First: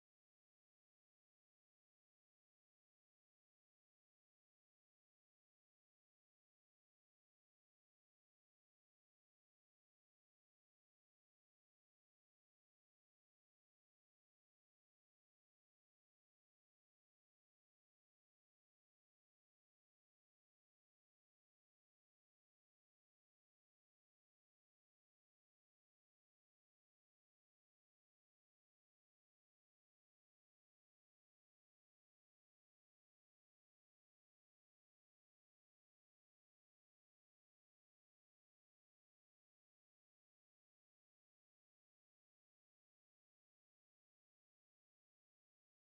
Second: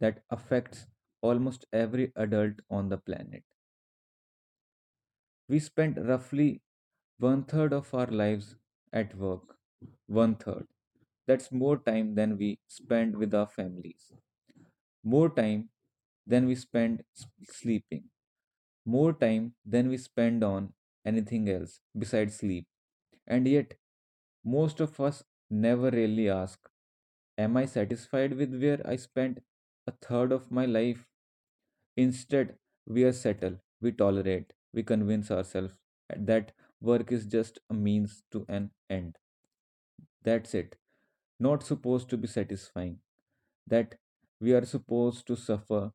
that affects almost every adult on the planet. We spend roughly one third of our lives at work. One third. That's more time than we spend with our families, more time than we spend sleeping, more time than we spend on anything else besides sleep. And yet, most of us never really ask, am I satisfied with where I spent a third of my life? Instead, we are settled, we tolerate, we convince ourselves that work is just a means to an end. That's it. Not supposed to be satisfying, that we are supposed to suffer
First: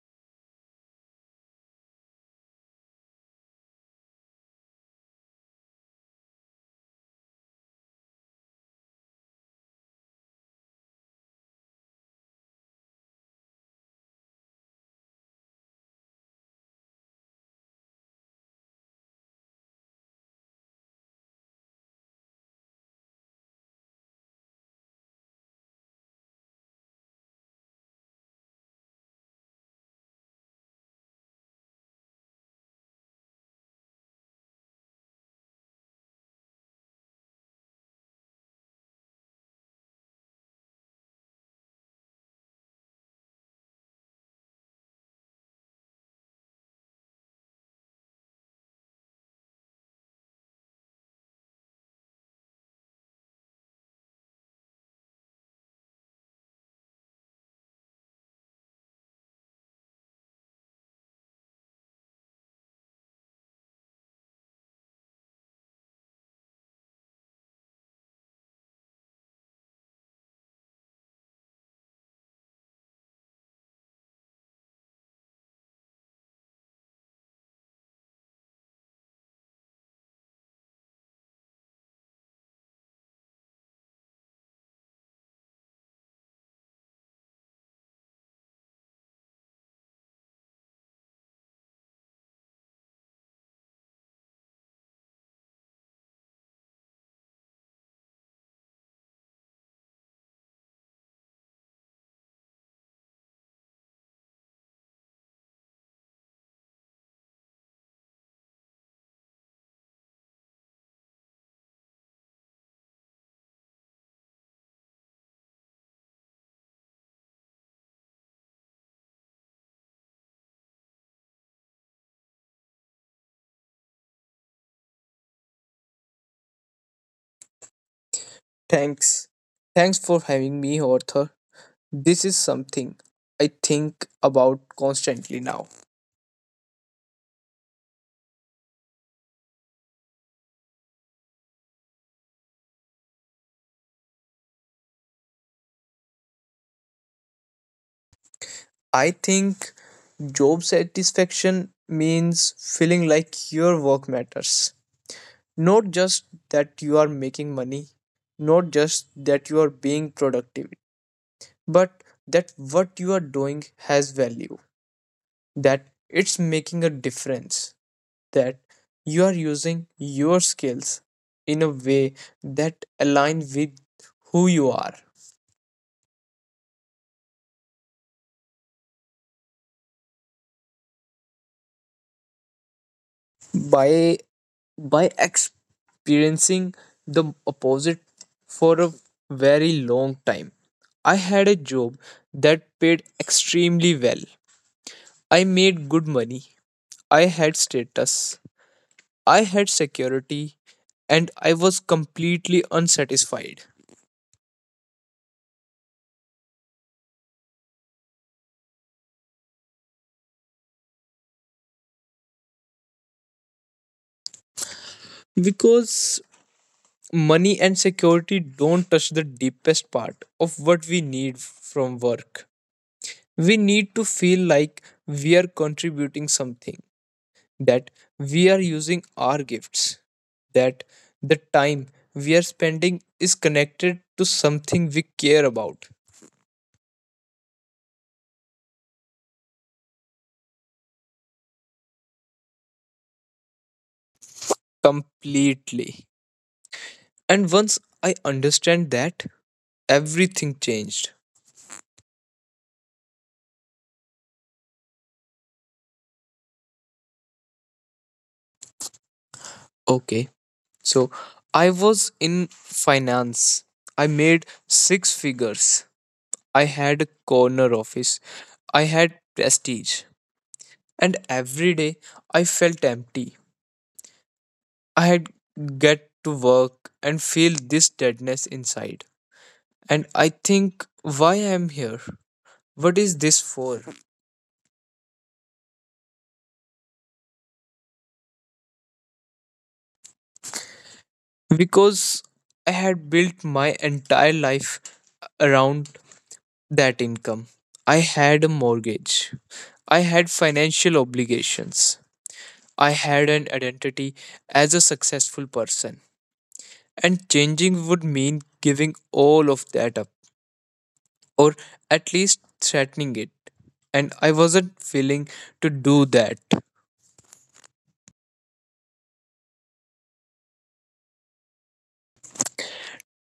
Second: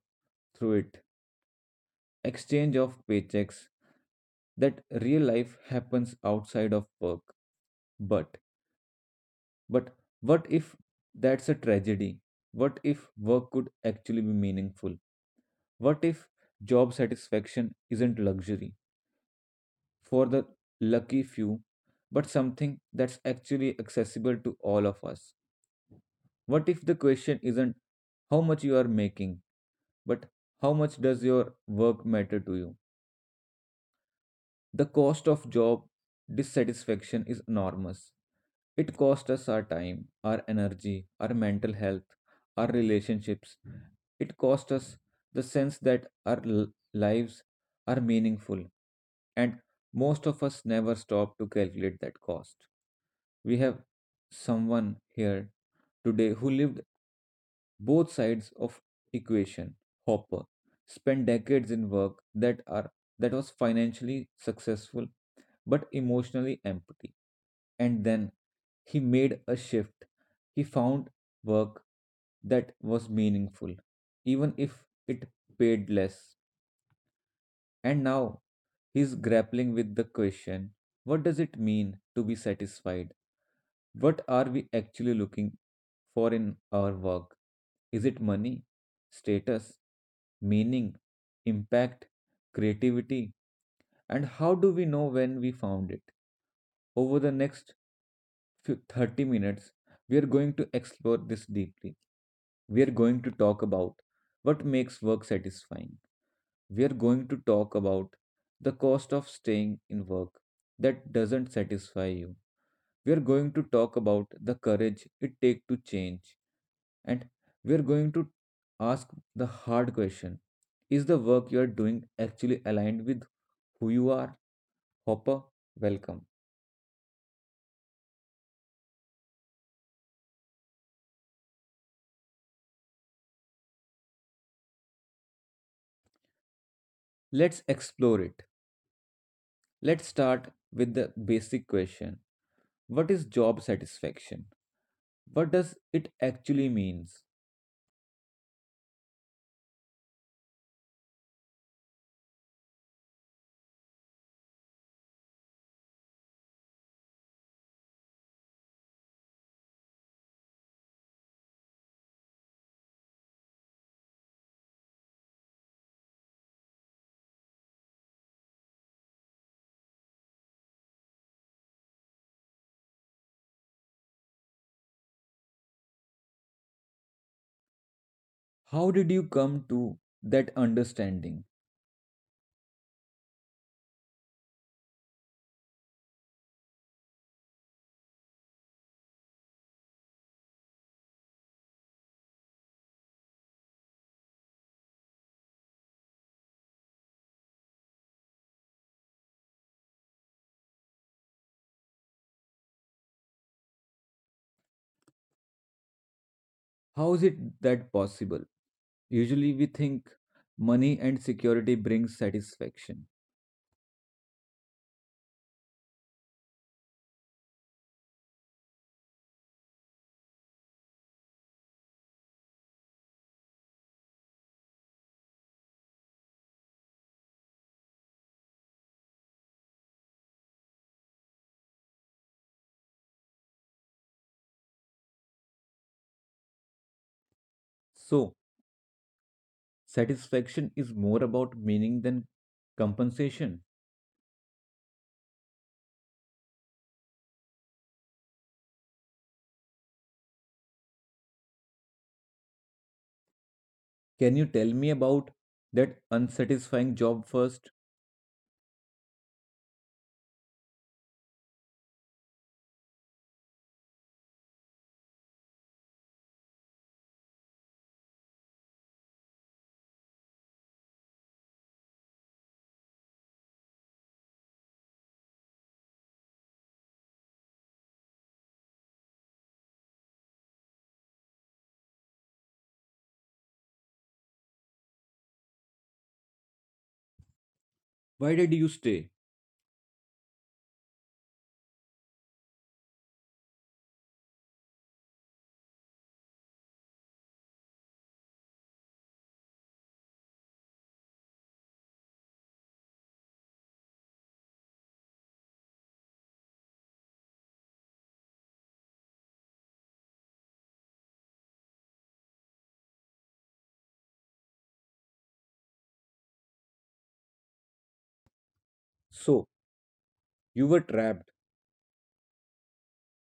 through it. Exchange of paychecks, that real life happens outside of work. But but what if that's a tragedy? What if work could actually be meaningful? What if job satisfaction isn't luxury for the lucky few, but something that's actually accessible to all of us? What if the question isn't how much you are making, but how much does your work matter to you? The cost of job dissatisfaction is enormous. It costs us our time, our energy, our mental health, our relationships. It costs us the sense that our lives are meaningful. And most of us never stop to calculate that cost. We have someone here today who lived both sides of equation. Hopper spent decades in work that was financially successful but emotionally empty, and then he made a shift. He found work that was meaningful even if it paid less, and now he's grappling with the question, what does it mean to be satisfied? What are we actually looking for in our work? Is it money, status, meaning, impact, creativity? And how do we know when we found it? Over the next few 30 minutes, we are going to explore this deeply. We are going to talk about what makes work satisfying. We are going to talk about the cost of staying in work that doesn't satisfy you. We are going to talk about the courage it takes to change, and we are going to ask the hard question, is the work you are doing actually aligned with who you are? Hopper, welcome. Thanks. Thanks for having me, Arthur. This is something I think about constantly now. Let's explore it. Let's start with the basic question, what is job satisfaction? What does it actually means? I think job satisfaction means feeling like your work matters. Not just that you are making money, not just that you are being productive, but that what you are doing has value, that it's making a difference, that you are using your skills in a way that align with who you are. How did you come to that understanding? By by experiencing the opposite for a very long time, I had a job that paid extremely well. I made good money, I had status, I had security, and I was completely unsatisfied. How is it that possible? Usually we think money and security brings satisfaction. Because money and security don't touch the deepest part of what we need from work. We need to feel like we are contributing something, that we are using our gifts, that the time we are spending is connected to something we care about. So, satisfaction is more about meaning than compensation. Completely. And once I understand that, everything changed. Can you tell me about that unsatisfying job first? Okay, so I was in finance. I made six figures. I had a corner office. I had prestige. And every day I felt empty. I had get to work and feel this deadness inside. And I think, why I'm here? What is this for? Why did you stay? Because I had built my entire life around that income. I had a mortgage. I had financial obligations. I had an identity as a successful person. And changing would mean giving all of that up, or at least threatening it. And I wasn't willing to do that. So, you were trapped.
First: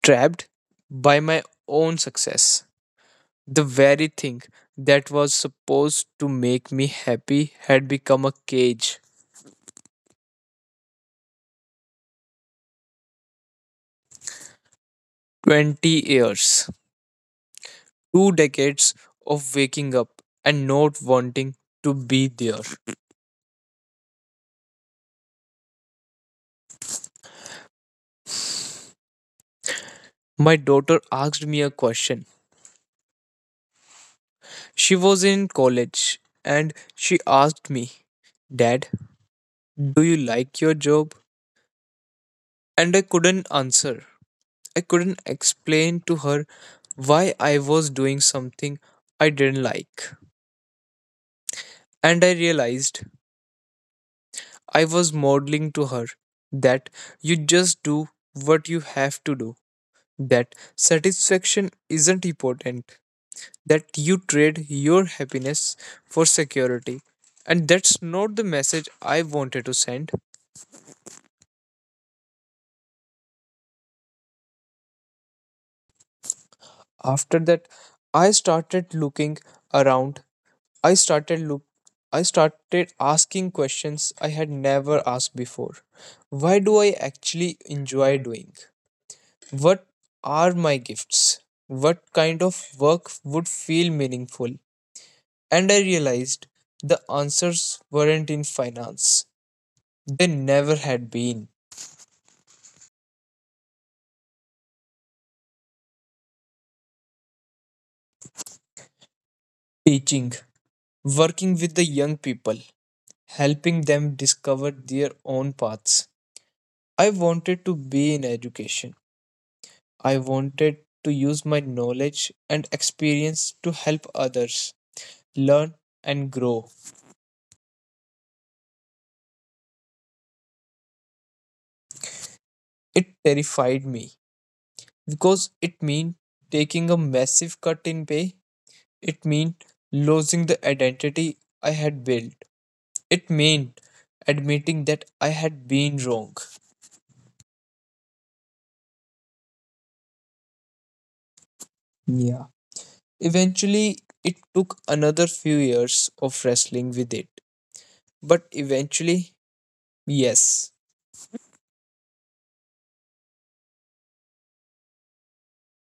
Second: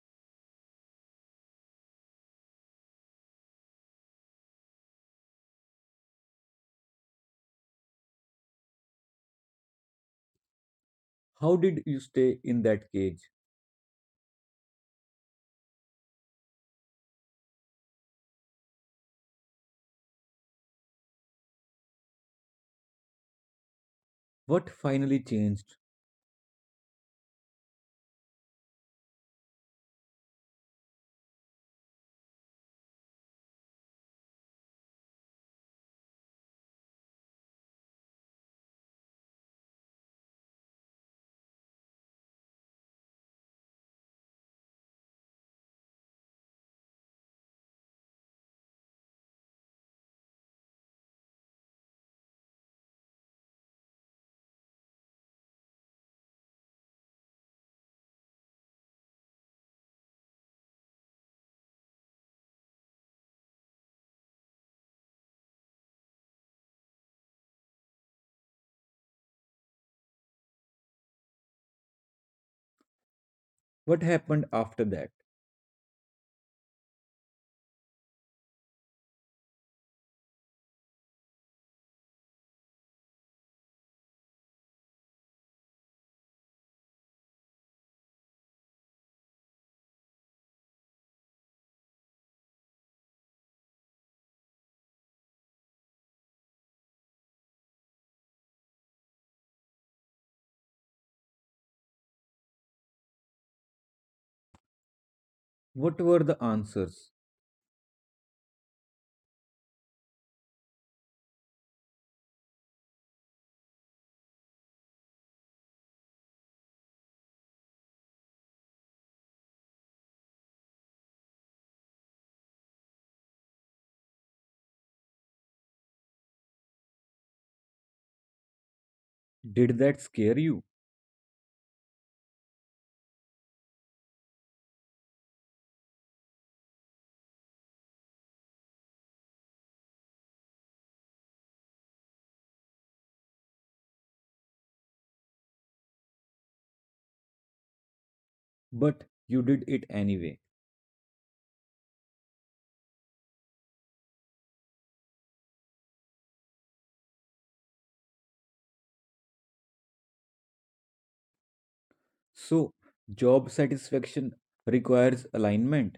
Trapped by my own success. The very thing that was supposed to make me happy had become a cage. How did you stay in that cage? 20 years, two decades of waking up and not wanting to be there. What finally changed? My daughter asked me a question. She was in college and she asked me, Dad, do you like your job? And I couldn't answer. I couldn't explain to her why I was doing something I didn't like. And I realized I was modeling to her that you just do what you have to do, that satisfaction isn't important, that you trade your happiness for security. And that's not the message I wanted to send. What happened after that? After that, I started looking around. I started look I started asking questions I had never asked before. Why do I actually enjoy doing? What are my gifts? What kind of work would feel meaningful? And I realized the answers weren't in finance. They never had been. What were the answers? Teaching, working with the young people, helping them discover their own paths. I wanted to be in education. I wanted to use my knowledge and experience to help others learn and grow. Did that scare you? It terrified me because it meant taking a massive cut in pay, it meant losing the identity I had built, it meant admitting that I had been wrong. But you did it anyway. Yeah. Eventually, it took another few years of wrestling with it. But eventually, yes, So, job satisfaction requires alignment.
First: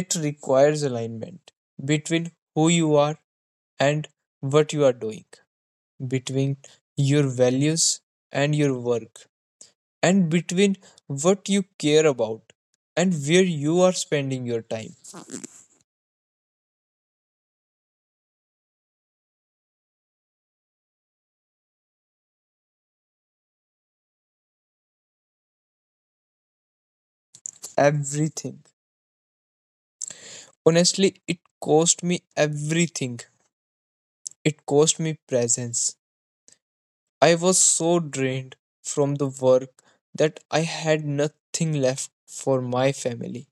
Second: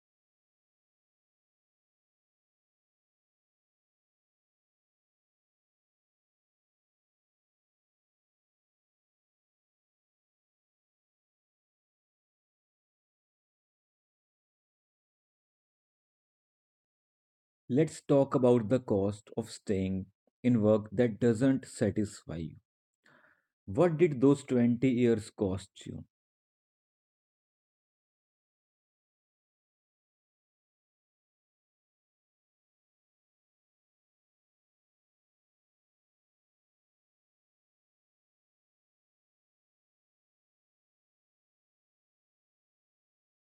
it requires alignment between who you are and what you are doing, between your values and your work, and between what you care about and where you are spending your time. Let's talk about the cost of staying in work that doesn't satisfy you. What did those 20 years cost you? Everything. Honestly, it cost me everything. It cost me presence. I was so drained from the work that I had nothing left for my family.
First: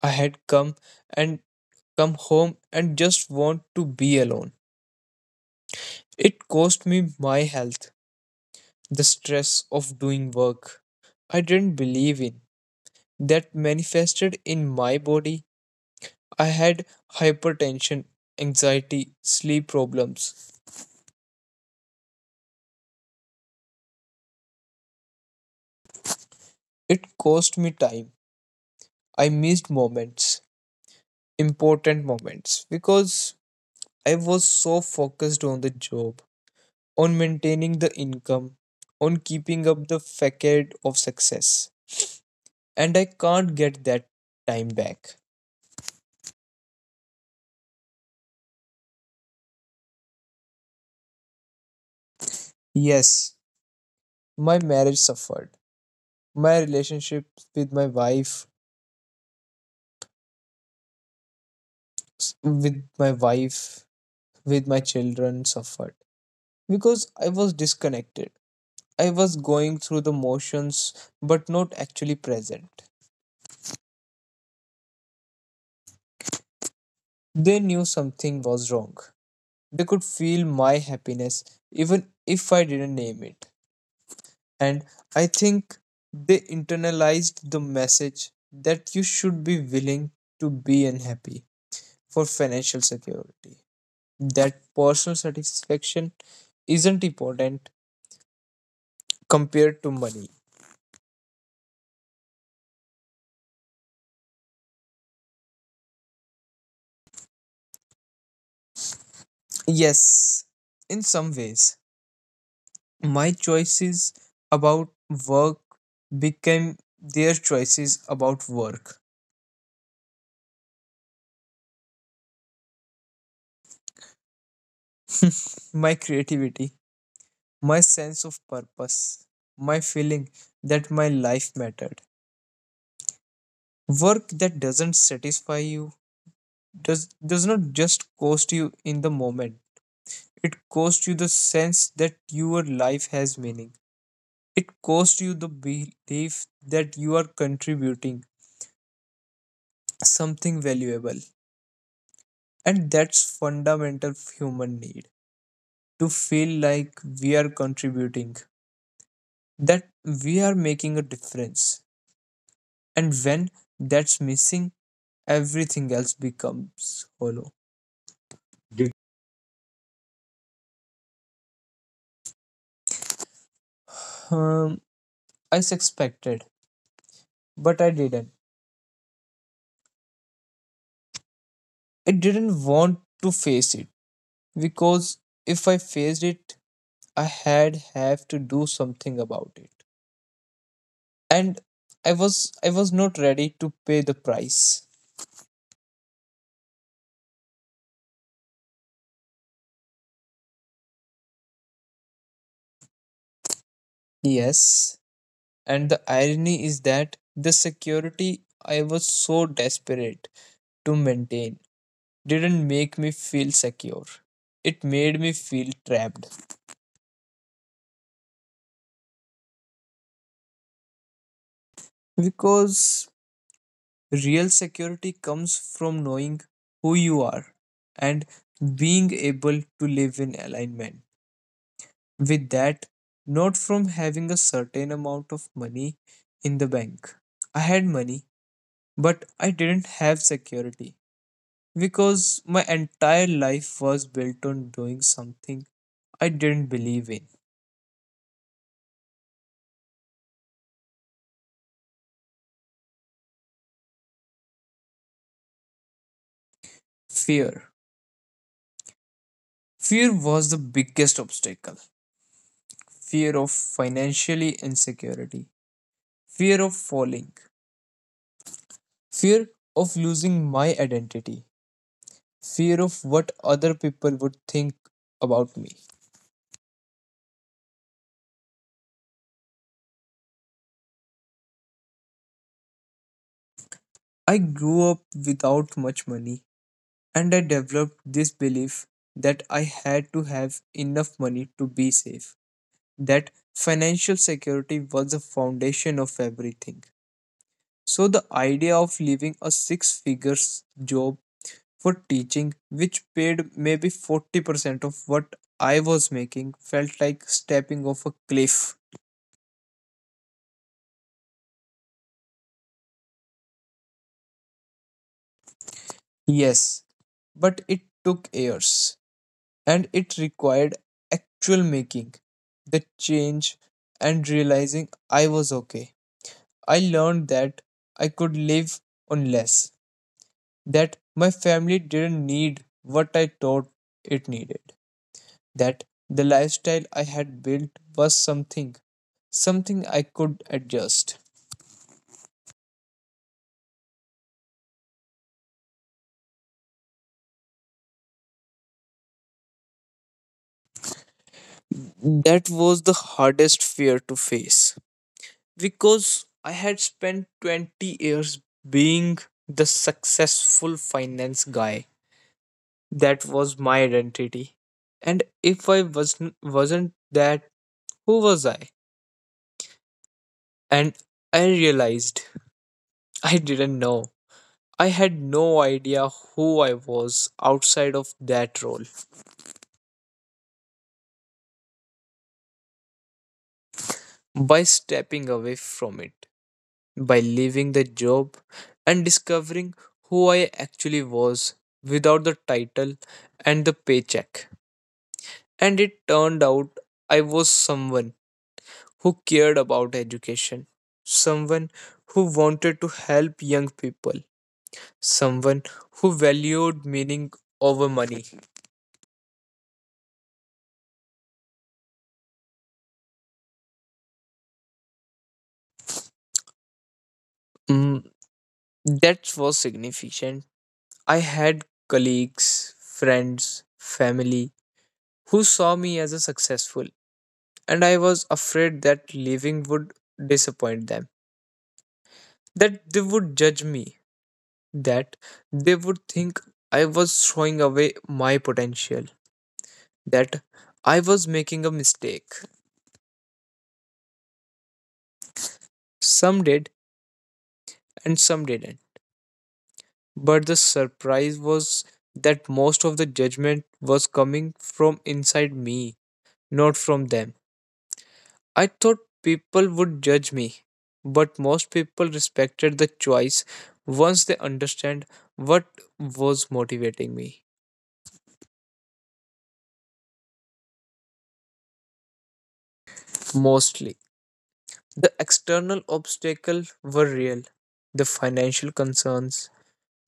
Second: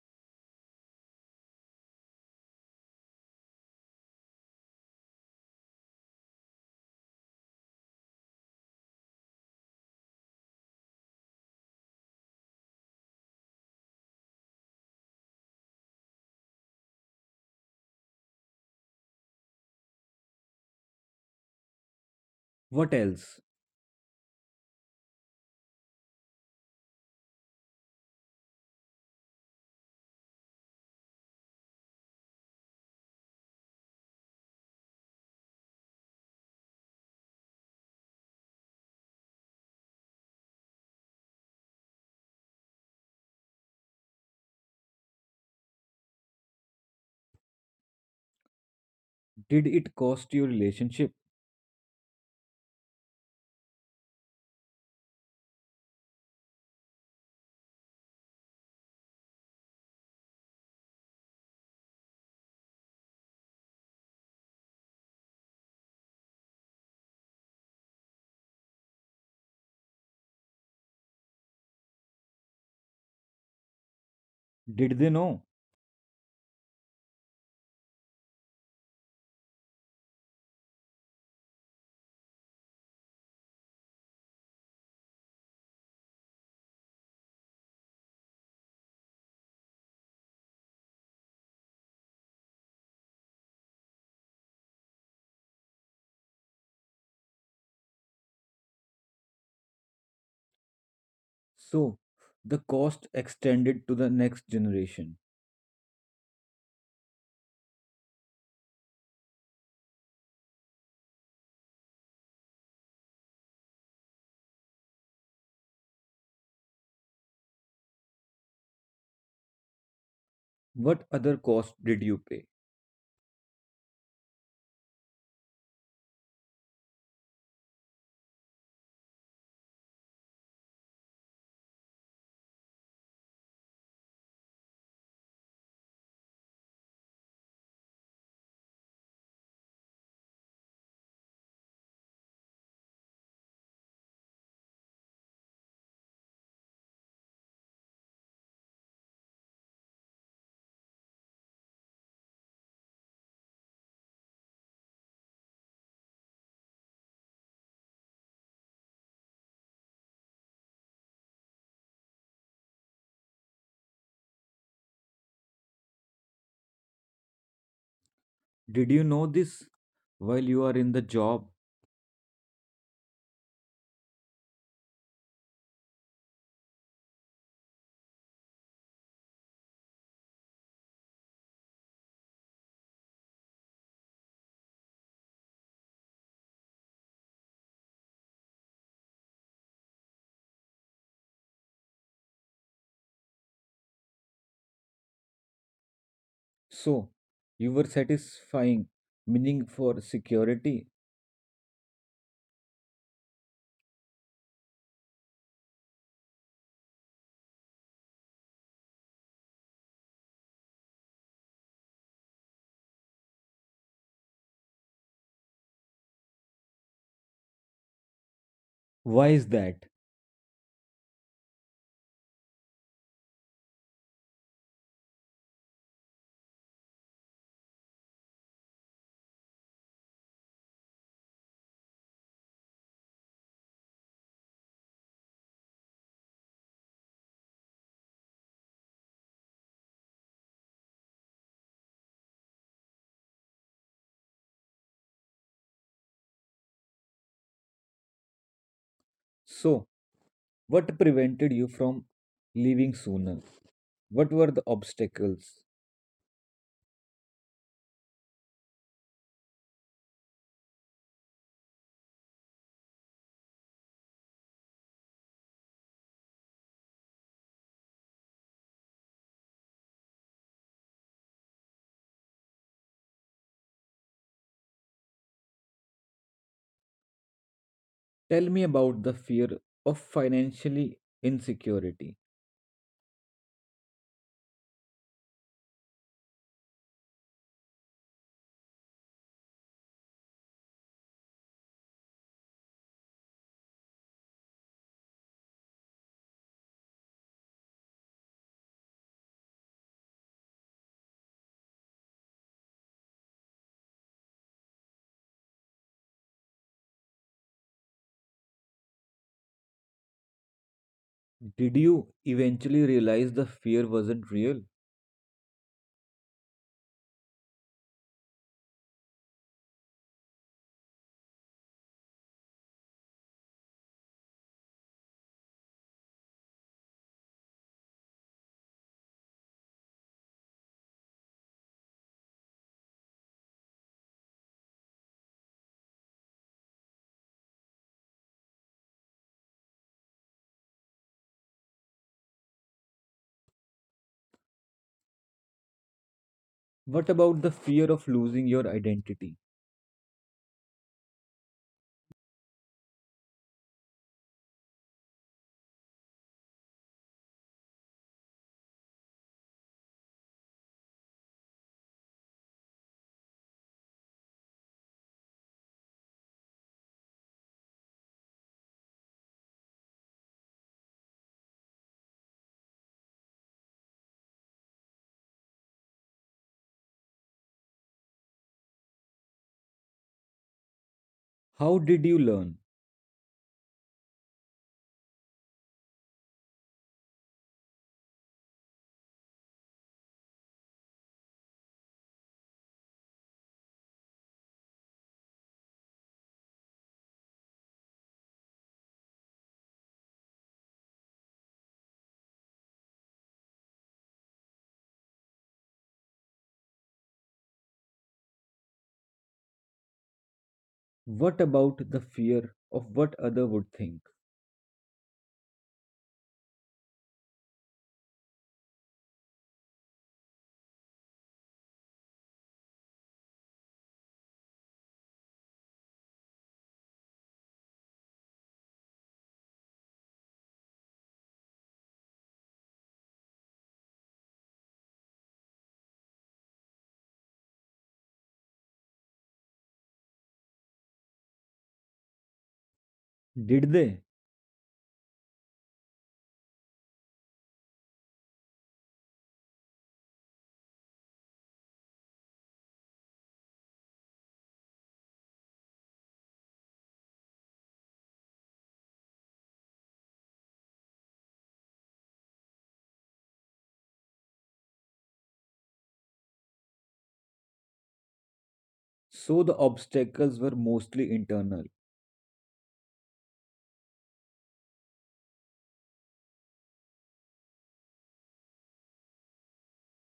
I had and come home and just want to be alone. It cost me my health, the stress of doing work I didn't believe in, that manifested in my body. I had hypertension, anxiety, sleep problems. What else? It cost me time. I missed moments, important moments, because I was so focused on the job, on maintaining the income, on keeping up the facade of success. And I can't get that time back. Did it cost your relationship? Yes, my marriage suffered. My relationship with my wife with my wife, with my children suffered because I was disconnected. I was going through the motions but not actually present. Did they know? They knew something was wrong. They could feel my happiness even if I didn't name it. And I think they internalized the message that you should be willing to be unhappy for financial security, that personal satisfaction isn't important compared to money. So, the cost extended to the next generation. Yes, in some ways, my choices about work became their choices about work. What other cost did you pay? My creativity, my sense of purpose, my feeling that my life mattered. Work that doesn't satisfy you does not just cost you in the moment, it costs you the sense that your life has meaning. It costs you the belief that you are contributing something valuable. And that's fundamental human need to feel like we are contributing, that we are making a difference. And when that's missing, everything else becomes hollow. Did Did you know this while you are in the job? Um, I suspected, but I didn't. I didn't want to face it because if I faced it, I had have to do something about it. And i was I was not ready to pay the price. So, you were satisfying meaning for security. Yes, and the irony is that the security I was so desperate to maintain didn't make me feel secure. It made me feel trapped. Why is that? Because real security comes from knowing who you are and being able to live in alignment with that, not from having a certain amount of money in the bank. I had money, but I didn't have security because my entire life was built on doing something I didn't believe in. So, what prevented you from leaving sooner? What were the obstacles? Fear. Fear was the biggest obstacle, fear of financially insecurity, fear of falling, fear of losing my identity, fear of what other people would think about me. Tell me about the fear of financially insecurity. I grew up without much money and I developed this belief that I had to have enough money to be safe, that financial security was the foundation of everything. So, the idea of leaving a six figures job for teaching, which paid maybe 40% of what I was making, felt like stepping off a cliff. Did you eventually realize the fear wasn't real? Yes, but it took years and it required actual making, the change, and realizing I was okay. I learned that I could live on less, that my family didn't need what I thought it needed, that the lifestyle I had built was something, something I could adjust. What about the fear of losing your identity? That was the hardest fear to face because I had spent 20 years being the successful finance guy. That was my identity. And if I wasn't that, who was I? And I realized I didn't know. I had no idea who I was outside of that role. How did you learn? By stepping away from it, by leaving the job and discovering who I actually was without the title and the paycheck. And it turned out I was someone who cared about education, someone who wanted to help young people, someone who valued meaning over money. What about the fear of what other would think? Mm, that was significant. I had colleagues, friends, family who saw me as a successful, and I was afraid that leaving would disappoint them, that they would judge me, that they would think I was throwing away my potential, that I was making a mistake. Did they? Some did, and some didn't. But the surprise was that most of the judgment was coming from inside me, not from them. I thought people would judge me, but most people respected the choice once they understand what was motivating me. So the obstacles were mostly internal. Mostly, the external obstacles were real, the financial concerns,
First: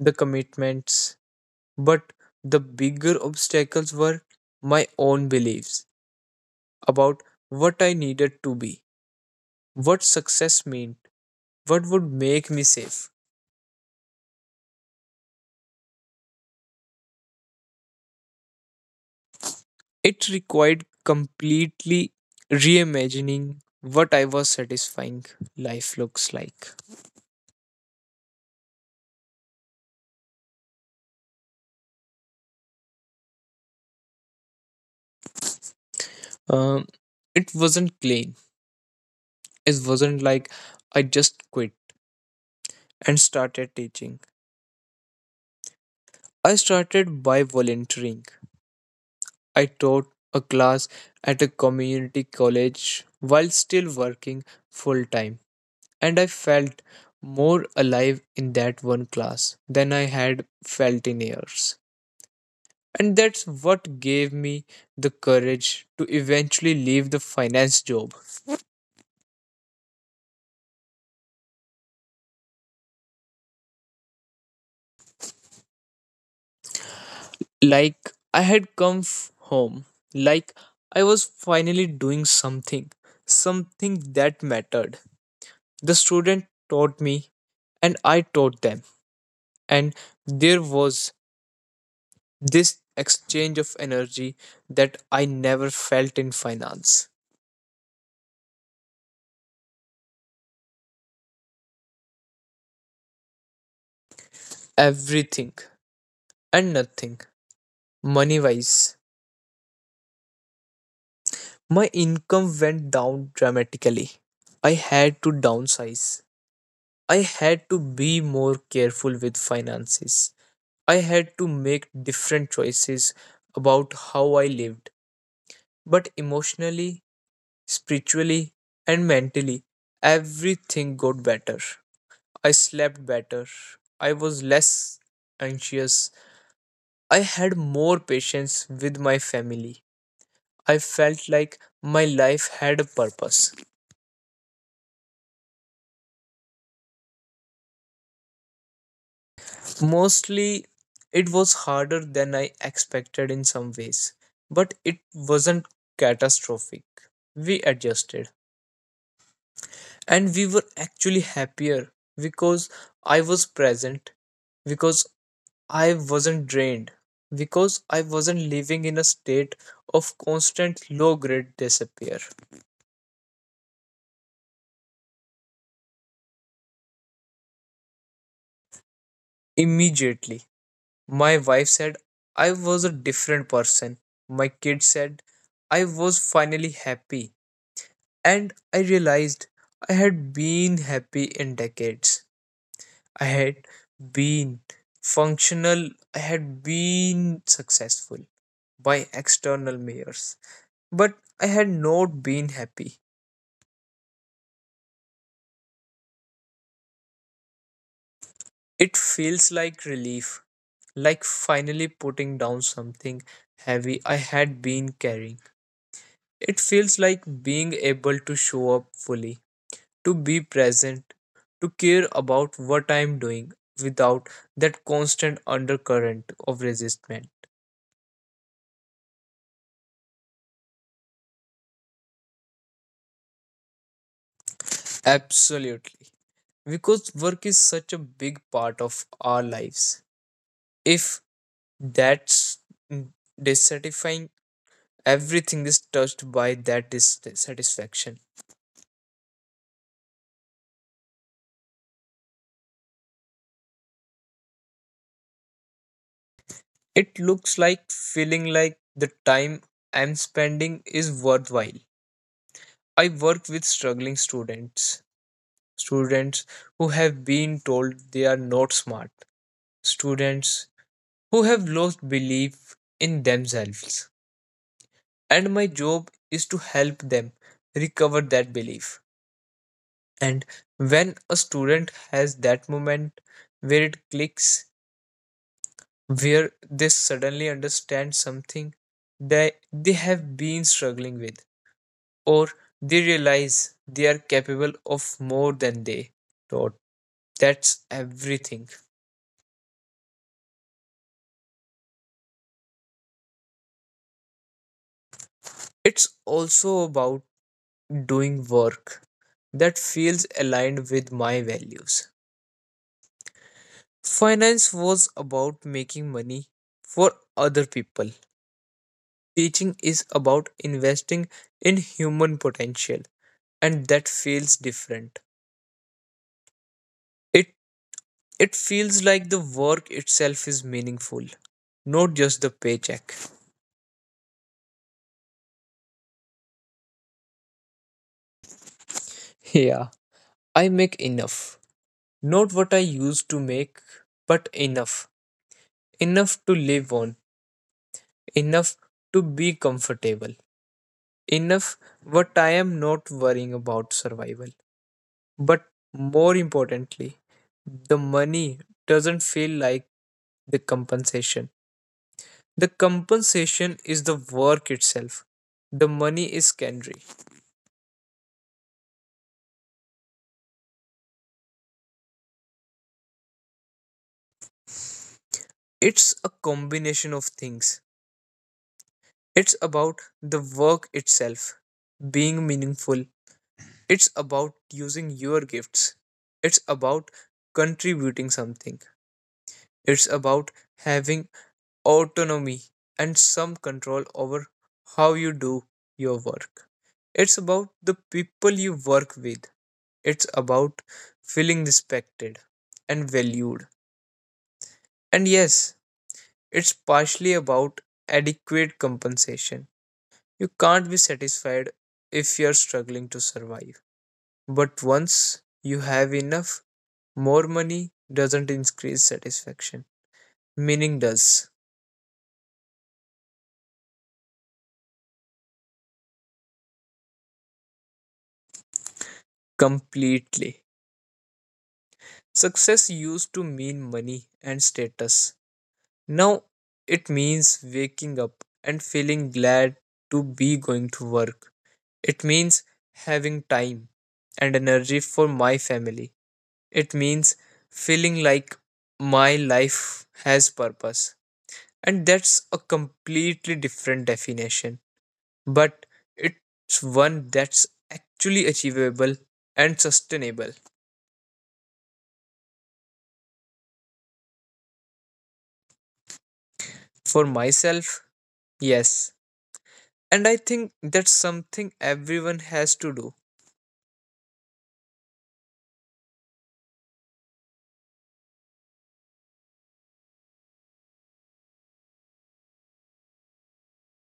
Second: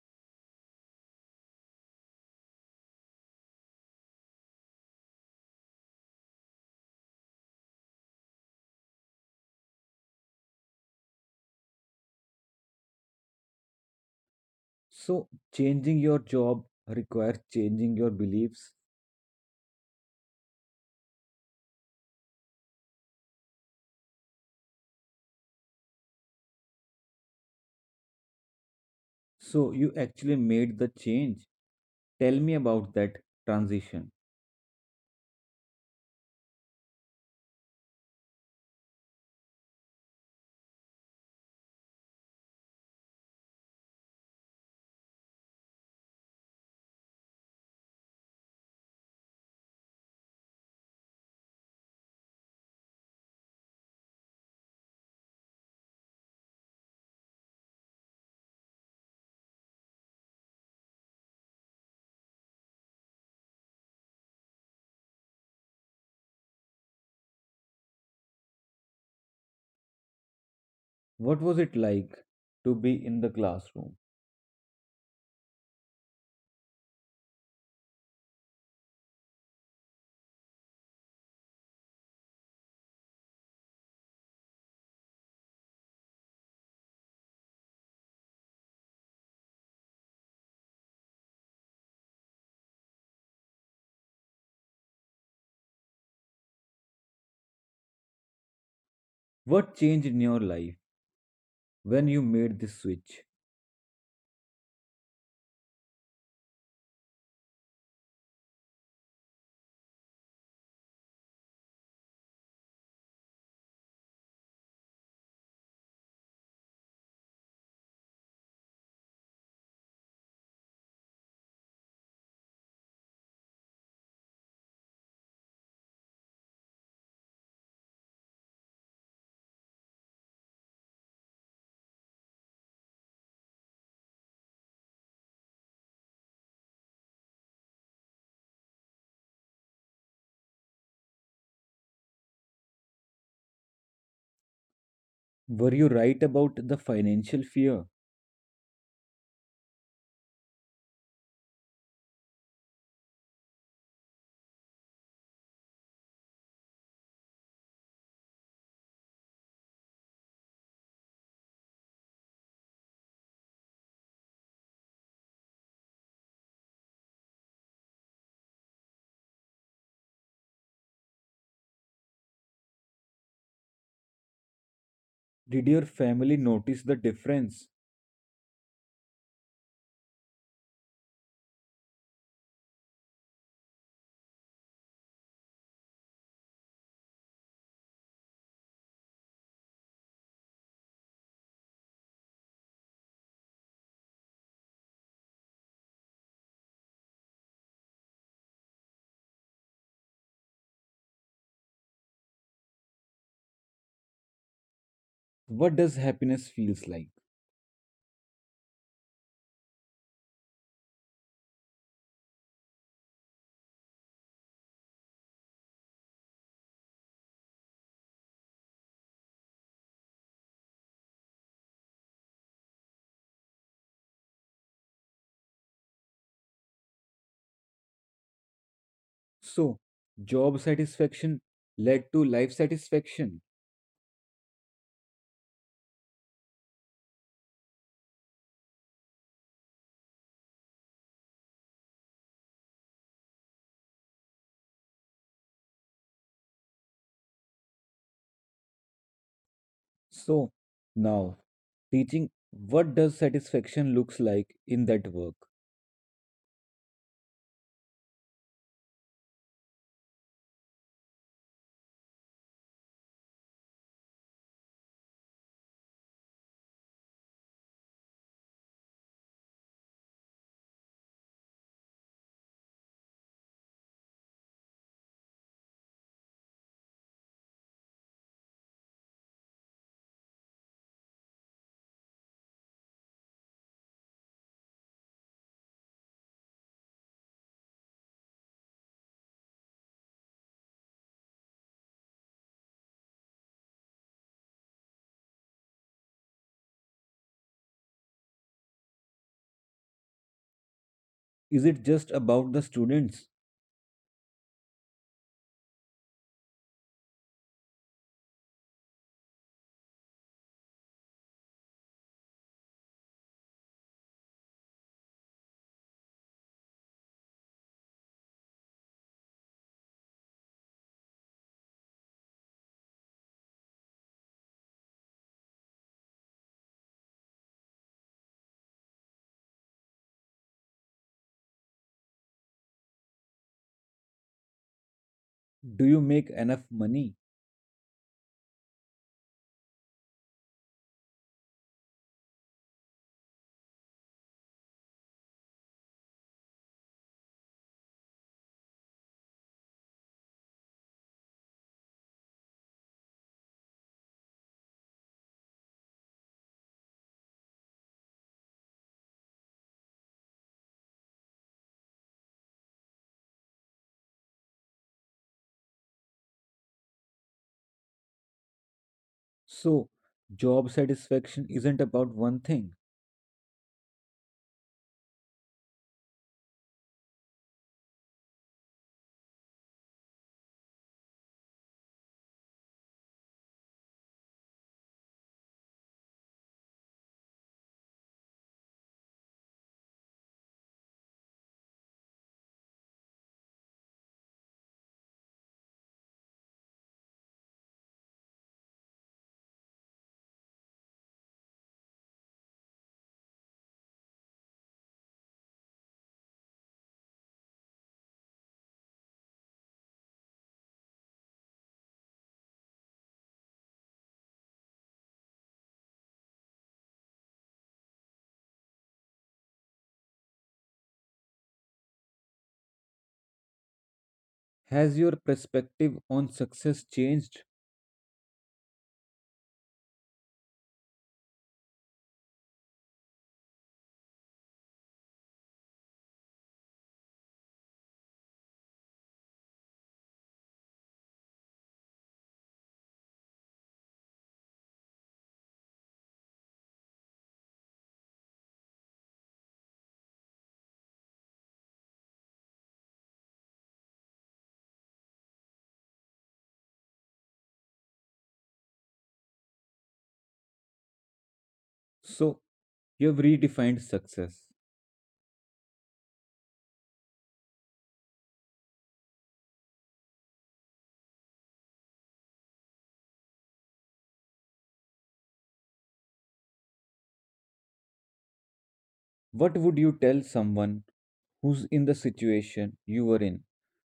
the commitments, but the bigger obstacles were my own beliefs about what I needed to be, what success meant, what would make me safe. So changing your job requires changing your beliefs. It required completely reimagining what I was satisfying life looks like. So you actually made the change. Tell me about that transition. Um, it wasn't plain. It wasn't like I just quit and started teaching. I started by volunteering. I taught a class at a community college while still working full time, and I felt more alive in that one class than I had felt in years. And that's what gave me the courage to eventually leave the finance job. What was it like to be in the classroom? Like I had come home, like I was finally doing something, something that mattered. The student taught me, and I taught them, and there was this exchange of energy that I never felt in finance. What changed in your life when you made this switch? Everything and nothing, money wise, my income went down dramatically. I had to downsize. I had to be more careful with finances. I had to make different choices about how I lived. But emotionally, spiritually, and mentally, everything got better. I slept better. I was less anxious. I had more patience with my family. I felt like my life had a purpose. Were you right about the financial fear? Mostly, it was harder than I expected in some ways, but it wasn't catastrophic. We adjusted, and we were actually happier because I was present, because I wasn't drained, because I wasn't living in a state of constant low grade disappear. Did your family notice the difference? Immediately, my wife said I was a different person. My kids said I was finally happy and I realized I had been happy in decades. I had been functional, I had been successful by external measures, but I had not been happy. What does happiness feels like? It feels like relief, like finally putting down something heavy I had been carrying. It feels like being able to show up fully to be present, to care about what I'm doing without that constant undercurrent of resistment. So, job satisfaction led to life satisfaction. Absolutely. Because work is such a big part of our lives. If that's mm, dissatisfying, everything is touched by that dissatisfaction. So, now teaching, what does satisfaction looks like in that work? It looks like feeling like the time I'm spending is worthwhile. I work with struggling students, students who have been told they are not smart, students who have lost belief in themselves. And my job is to help them recover that belief. And when a student has that moment where it clicks, where they suddenly understand something that they have been struggling with, or they realize they are capable of more than they thought, that's everything. Is it just about the students? It's also about doing work that feels aligned with my values. Finance was about making money for other people. Teaching is about investing in human potential, and that feels different. It it feels like the work itself is meaningful, not just the paycheck. Do you make enough money? Yeah, I make enough. Not what I used to make, but enough. Enough to live on, enough to be comfortable, enough what I am not worrying about survival. But more importantly, the money doesn't feel like the compensation. The compensation is the work itself. The money is secondary. So, job satisfaction isn't about one thing. It's a combination of things. It's about the work itself being meaningful. It's about using your gifts. It's about contributing something. It's about having autonomy and some control over how you do your work. It's about the people you work with. It's about feeling respected and valued. And yes, it's partially about adequate compensation. You can't be satisfied if you're struggling to survive. But once you have enough, more money doesn't increase satisfaction. Meaning does Has your perspective on success changed? completely. Success used to mean money and status. Now it means waking up and feeling glad to be going to work. It means having time and energy for my family. It means feeling like my life has purpose. And that's a completely different definition, but it's one that's actually achievable and sustainable. So, you've redefined success. For myself, yes, and I think that's something everyone has to do. What would you tell someone who's in the situation you were in?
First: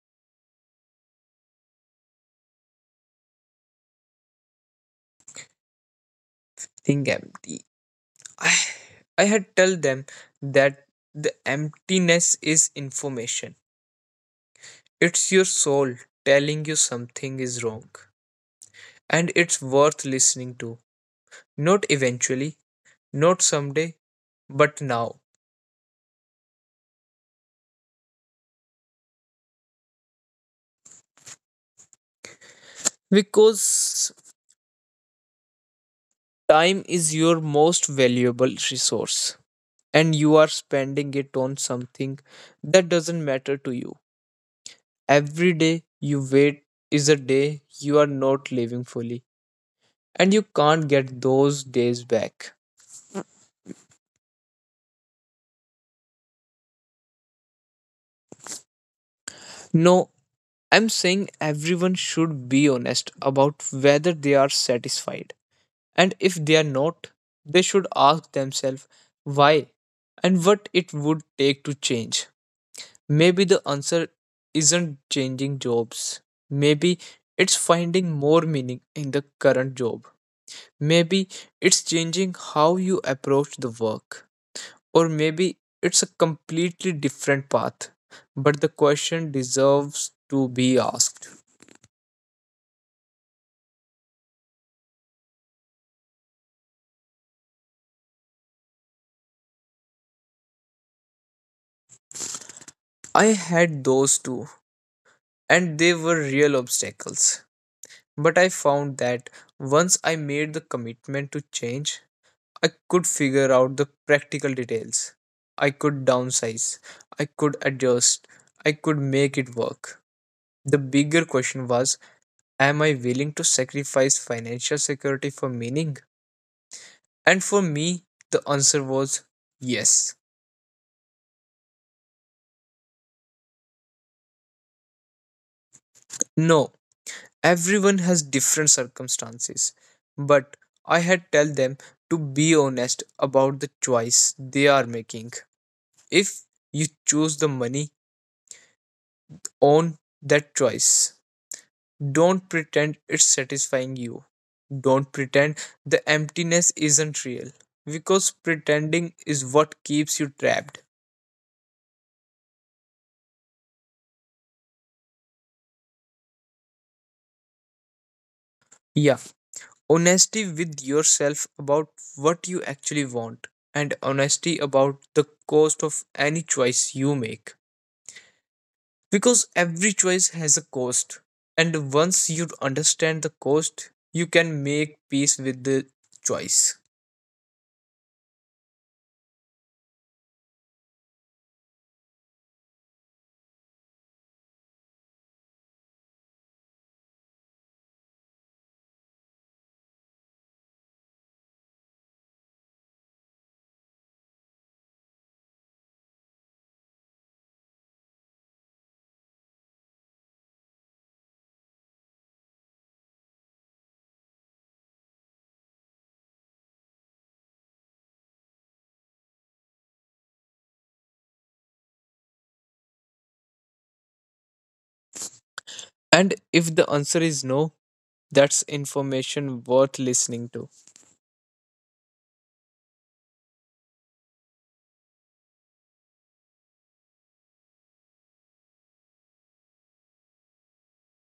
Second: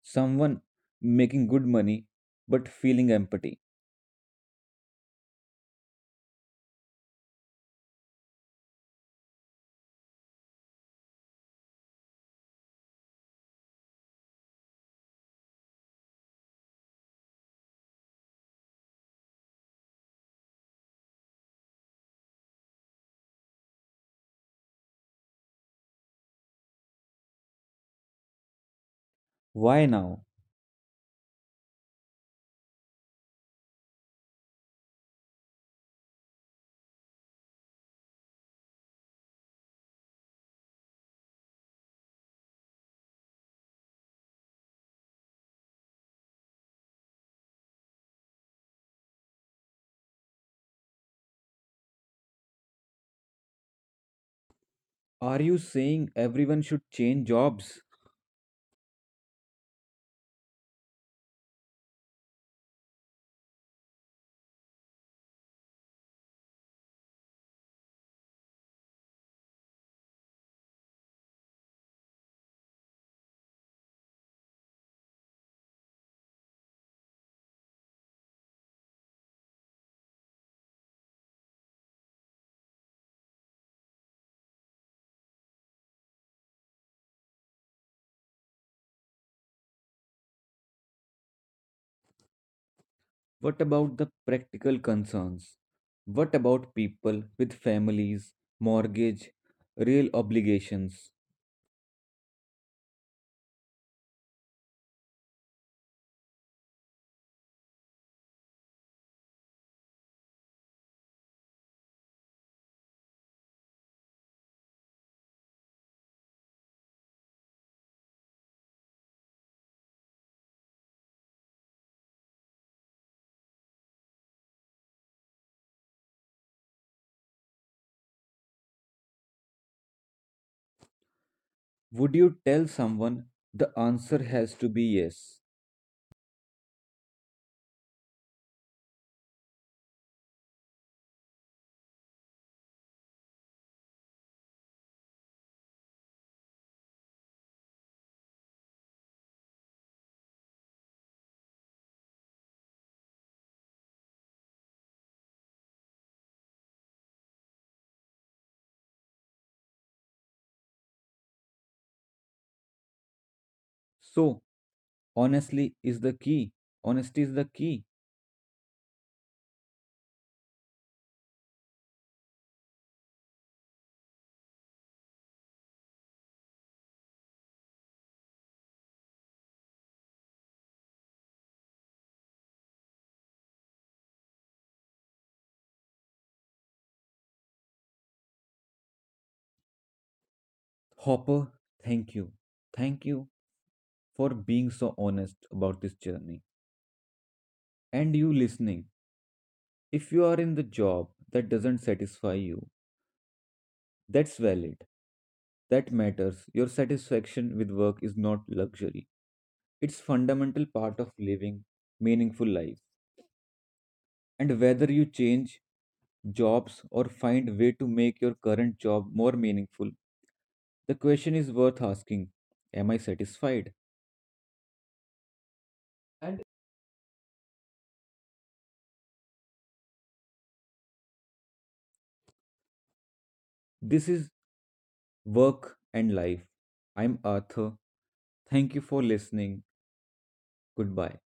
Someone making good money but feeling empty. Think empty. I, I had tell them that the emptiness is information. It's your soul telling you something is wrong. And it's worth listening to. Not eventually, not someday, but now. Why now? Because time is your most valuable resource. And you are spending it on something that doesn't matter to you. Every day you wait is a day you are not living fully, and you can't get those days back. Are you saying everyone should change jobs? No, I'm saying everyone should be honest about whether they are satisfied. And if they are not, they should ask themselves why and what it would take to change. Maybe the answer isn't changing jobs. Maybe it's finding more meaning in the current job. Maybe it's changing how you approach the work, or maybe it's a completely different path. But the question deserves to be asked. What about the practical concerns? What about people with families, mortgage, real obligations? I had those too, and they were real obstacles. But I found that once I made the commitment to change, I could figure out the practical details. I could downsize, I could adjust, I could make it work. The bigger question was, am I willing to sacrifice financial security for meaning? And for me, the answer was yes. Would you tell someone the answer has to be yes? No, everyone has different circumstances. But I had tell them to be honest about the choice they are making. If you choose the money, own that choice. Don't pretend it's satisfying you. Don't pretend the emptiness isn't real, because pretending is what keeps you trapped. So, honestly is the key. Honesty is the key. Yeah, honesty with yourself about what you actually want, and honesty about the cost of any choice you make, because every choice has a cost, and once you understand the cost you can make peace with the choice. Hopper, thank you. Thank you for being so honest about this journey. And you listening. If you are in the job that doesn't satisfy you, that's valid. That matters. Your satisfaction with work is not luxury. It's fundamental part of living meaningful life. And whether you change jobs or find way to make your current job more meaningful, the question is worth asking, am I satisfied? And And if the answer is no, that's information worth listening to. this is Work and Life. I'm Arthur. Thank you for listening. Goodbye.